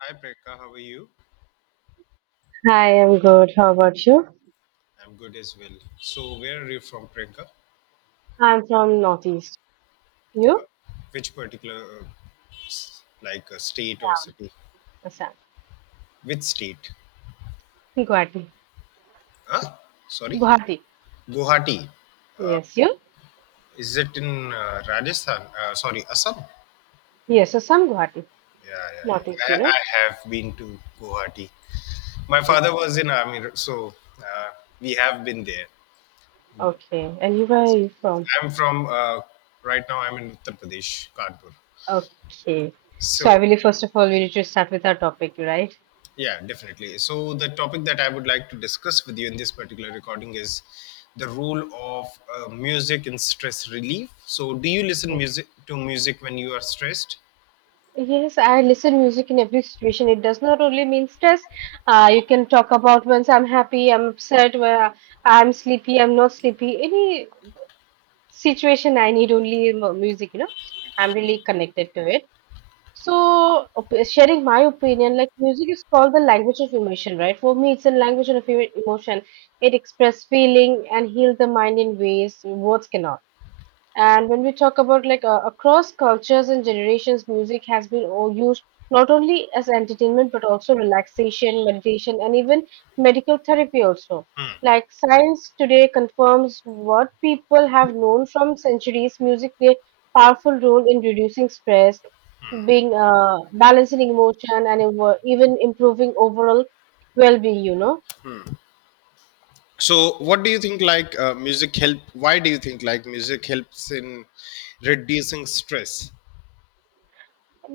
Hi Priyanka, how are you? Hi, I'm good. How about you? I'm good as well. So where are you from, Priyanka? I'm from Northeast. You? Which particular, like a state or city? Assam. Which state? Guwahati. Huh? Sorry, Guwahati. Guwahati. Yes, you? Is it in Rajasthan? Sorry, Assam. Yes, Assam, Guwahati. Yeah, yeah, Northeast, you yeah. I, know? I have been to Guwahati. My O- father was in army, so we have been there. Okay. And you, where are you from? I'm from right now. I'm in Uttar Pradesh, Kanpur. Okay. So I So believe first of all we need to start with our topic, right? yeah, definitely. So, the topic that I would like to discuss with you in this particular recording is the role of music in stress relief. So, do you listen Yes. music to music when you are stressed? Yes, I listen music in every situation. It does not only mean stress. You can talk about once I'm happy, I'm upset, where I'm sleepy, I'm not sleepy. Any situation I need only music. I'm really connected to it. So, sharing my opinion, like music is called the language of emotion, right? For me, it's a language of emotion. It expresses feeling and heals the mind in ways words cannot. And when we talk about, like, across cultures and generations, music has been all used not only as entertainment but also relaxation, meditation, and even medical therapy also. Like, science today confirms what people have known from centuries: music play a powerful role in reducing stress, being balancing emotion, and even improving overall well-being. So, what do you think? Like music help? Why do you think like music helps in reducing stress?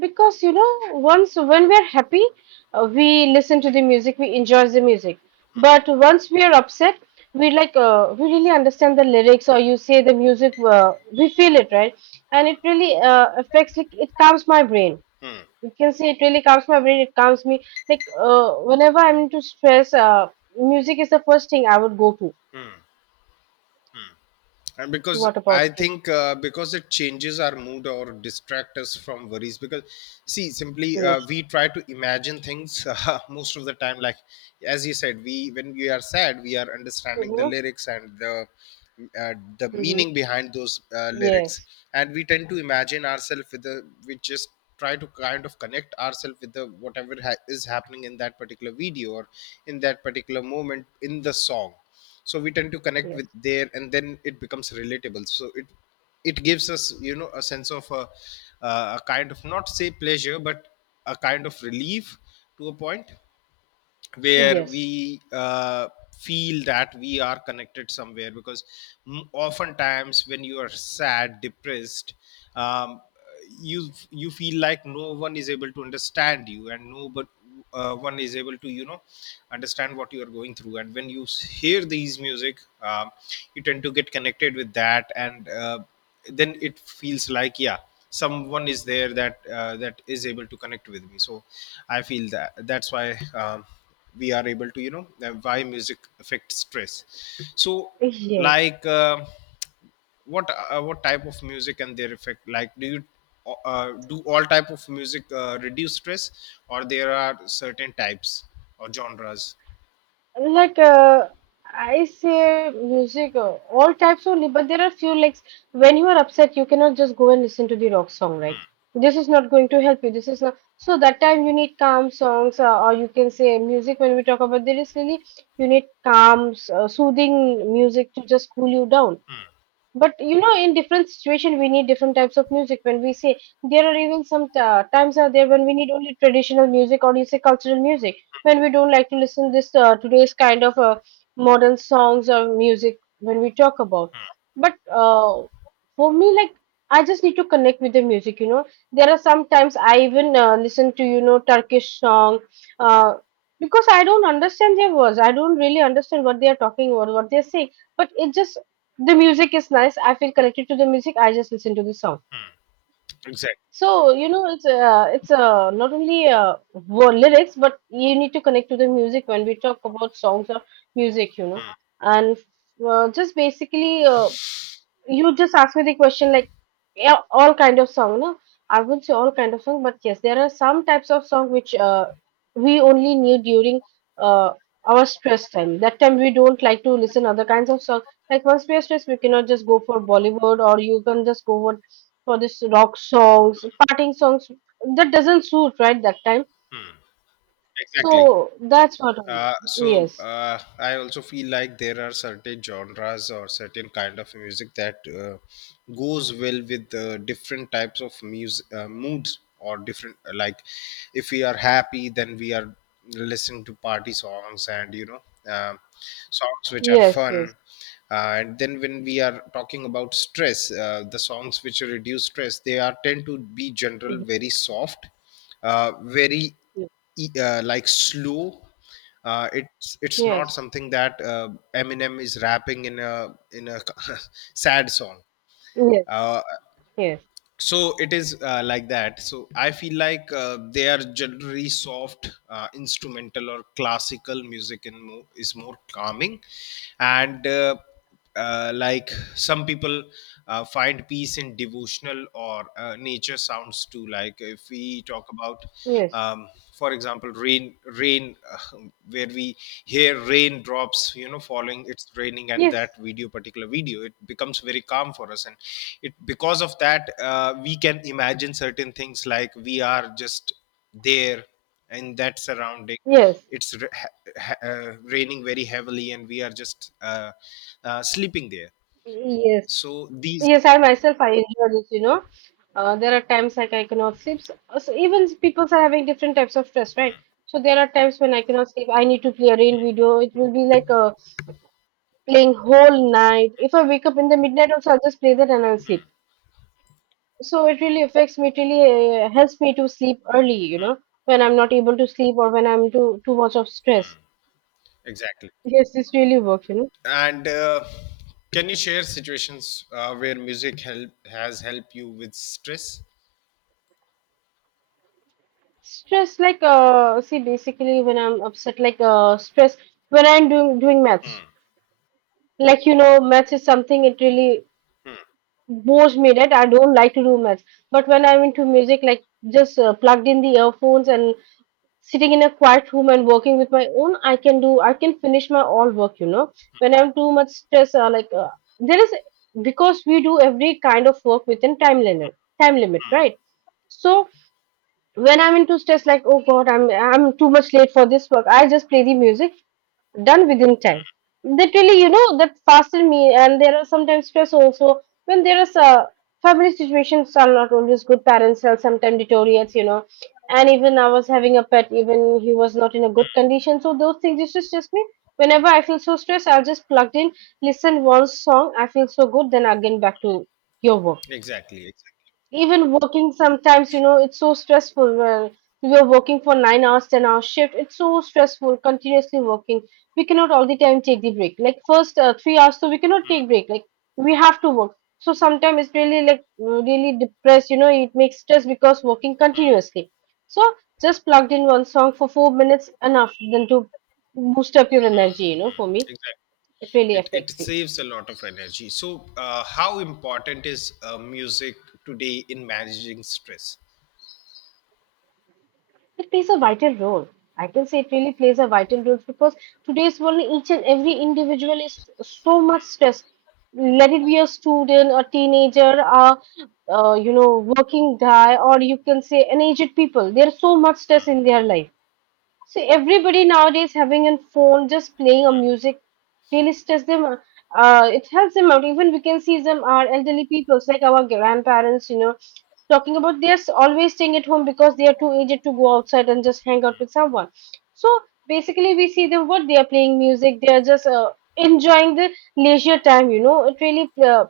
Because once when we are happy, we listen to the music, we enjoy the music, but once we are upset, we, like, we really understand the lyrics, or you say the music, we feel it, right? And it really affects, like, it calms my brain. You can say it really calms my brain, it calms me. Like, whenever I'm into stress, music is the first thing I would go to. And because What I about you? think because it changes our mood or distract us from worries, because see, simply Yes. we try to imagine things most of the time. Like as you said, we, when we are sad we are understanding the Mm-hmm. lyrics and uh, the Mm-hmm. meaning behind those lyrics, Yes. and we tend to imagine ourselves with the, we just try to kind of connect ourselves with the whatever is happening in that particular video or in that particular moment in the song. So we tend to connect with Yes. there and then it becomes relatable, so it gives us, you know, a sense of a kind of, not say pleasure, but a kind of relief, to a point where Yes. we feel that we are connected somewhere. Because oftentimes when you are sad, depressed, um, you feel like no one is able to understand you, and no, but one is able to, you know, understand what you are going through. And when you hear these music, you tend to get connected with that. And then it feels like, yeah, someone is there that that is able to connect with me. So I feel that that's why, we are able to, you know, why music affects stress. So Yes. like what type of music and their effect, like do you do all type of music reduce stress, or there are certain types or genres? Like, I say music, all types only, but there are few, like, when you are upset, you cannot just go and listen to the rock song, right? This is not going to help you. This is not, so that time you need calm songs, or you can say music. When we talk about, there is really, you need calm, soothing music to just cool you down. But, you know, in different situation we need different types of music. When we say there are even some times are there when we need only traditional music, or you say cultural music, when we don't like to listen this, today's kind of, modern songs or music, when we talk about. But for me, like, I just need to connect with the music, you know. There are sometimes I even listen to, Turkish song, uh, because I don't understand their words, I don't really understand what they are talking, or what they are saying. But it just, the music is nice, I feel connected to the music, I just listen to the song. Exactly. So, it's not only lyrics, but you need to connect to the music, when we talk about songs or music. Hmm, And just basically, you just asked me the question, like, yeah, all kind of song? No, I wouldn't say all kind of song, but yes, there are some types of song which, we only need during, uh, our stress time. That time we don't like to listen other kinds of song. Like, once we are stressed we cannot just go for Bollywood, or you can just go for this rock songs, parting songs. That doesn't suit, right, that time. hmm. Exactly. So that's what only. So Yes. I also feel like there are certain genres or certain kind of music that goes well with different types of music moods or different like, if we are happy then we are listening to party songs, and you know, um, songs which are Yes. Yes. fun. Uh, And then when we are talking about stress, the songs which reduce stress, they are tend to be general very soft, very Mhm. Like slow, it's not Yes. something that Eminem is rapping in a sad song. Yes. Uh, Yes. so it is like that. So I feel like they are generally soft, instrumental or classical music in is more calming, and like, some people find peace in devotional or nature sounds too. Like if we talk about, Yes. um, for example, rain rain rain, where we hear raindrops, you know, falling, it's raining, and Yes. that video, particular video, it becomes very calm for us. And it, because of that, we can imagine certain things, like we are just there in that surrounding, Yes. it's raining very heavily, and we are just sleeping there. Yes, So these, yes, I myself I enjoy this. There are times like I cannot sleep. So even people are having different types of stress, right? So there are times when I cannot sleep. I need to play a rain video. It will be like, playing whole night. If I wake up in the midnight also, I'll just play that and I'll sleep. So it really affects me. It really helps me to sleep early, when I'm not able to sleep, or when I'm too much of stress. exactly. Yes, this really works. And can you share situations where music help has helped you with stress? Stress, like, see, basically, when I'm upset, like, stress, when I'm doing maths, like, maths is something, it really bores me, that I don't like to do maths. But when I'm into music, like, just plugged in the earphones and sitting in a quiet room and working with my own, I can finish my all work. When I'm too much stress, like, there is, because we do every kind of work within time limit, right? So, when I'm into stress, like, oh god, I'm too much late for this work. I just play the music, done within time. That really, that fasten me. And there are sometimes stress also when there is a family situations are not always good. Parents are sometimes deteriorates. And even I was having a pet, even he was not in a good condition. So those things used to stress me. Whenever I feel so stressed, I'll just plugged in, listen one song. I feel so good, then again back to your work. Exactly, exactly, Even working sometimes, it's so stressful when we are working for 9 hours 10 hours shift. It's so stressful, continuously working. We cannot all the time take the break, like first, 3 hours so we cannot take break, like, we have to work. So sometimes it's really like, really depressed, it makes stress, because working continuously. So just plugged in one song for 4 minutes, enough than to boost up your energy, for me, exactly. it really It affects me. saves a lot of energy. So, how important is music today in managing stress? It plays a vital role. I can say it really plays a vital role, because today's world, each and every individual is so much stressed. Let it be a student, a teenager, a uh, you know working guy, or you can say an aged people. There's so much stress in their life. So everybody nowadays having a phone, just playing a music really stress them. It helps them out. Even we can see them, our elderly people, like our grandparents, talking about they're always staying at home because they are too aged to go outside and just hang out with someone. So basically, we see them, what they are playing music. They are just enjoying the leisure time. It really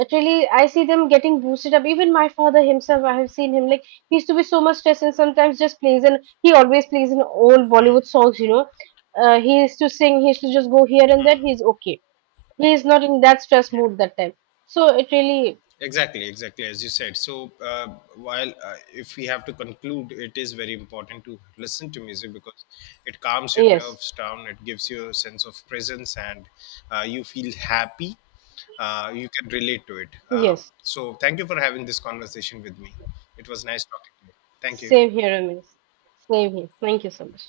Actually, I see them getting boosted up. Even my father himself, I have seen him, like, he used to be so much stressed, and sometimes just plays, and he always plays in old Bollywood songs. He used to sing, he used to just go here and there, he's okay. He is not in that stress mood that time. So it really, Exactly, exactly, as you said. So, while if we have to conclude, it is very important to listen to music because it calms your yes, nerves down, it gives you a sense of presence, and you feel happy. You can relate to it. Yes. So, thank you for having this conversation with me. It was nice talking to you. Thank you. Same here, Amish. Same here. Thank you so much.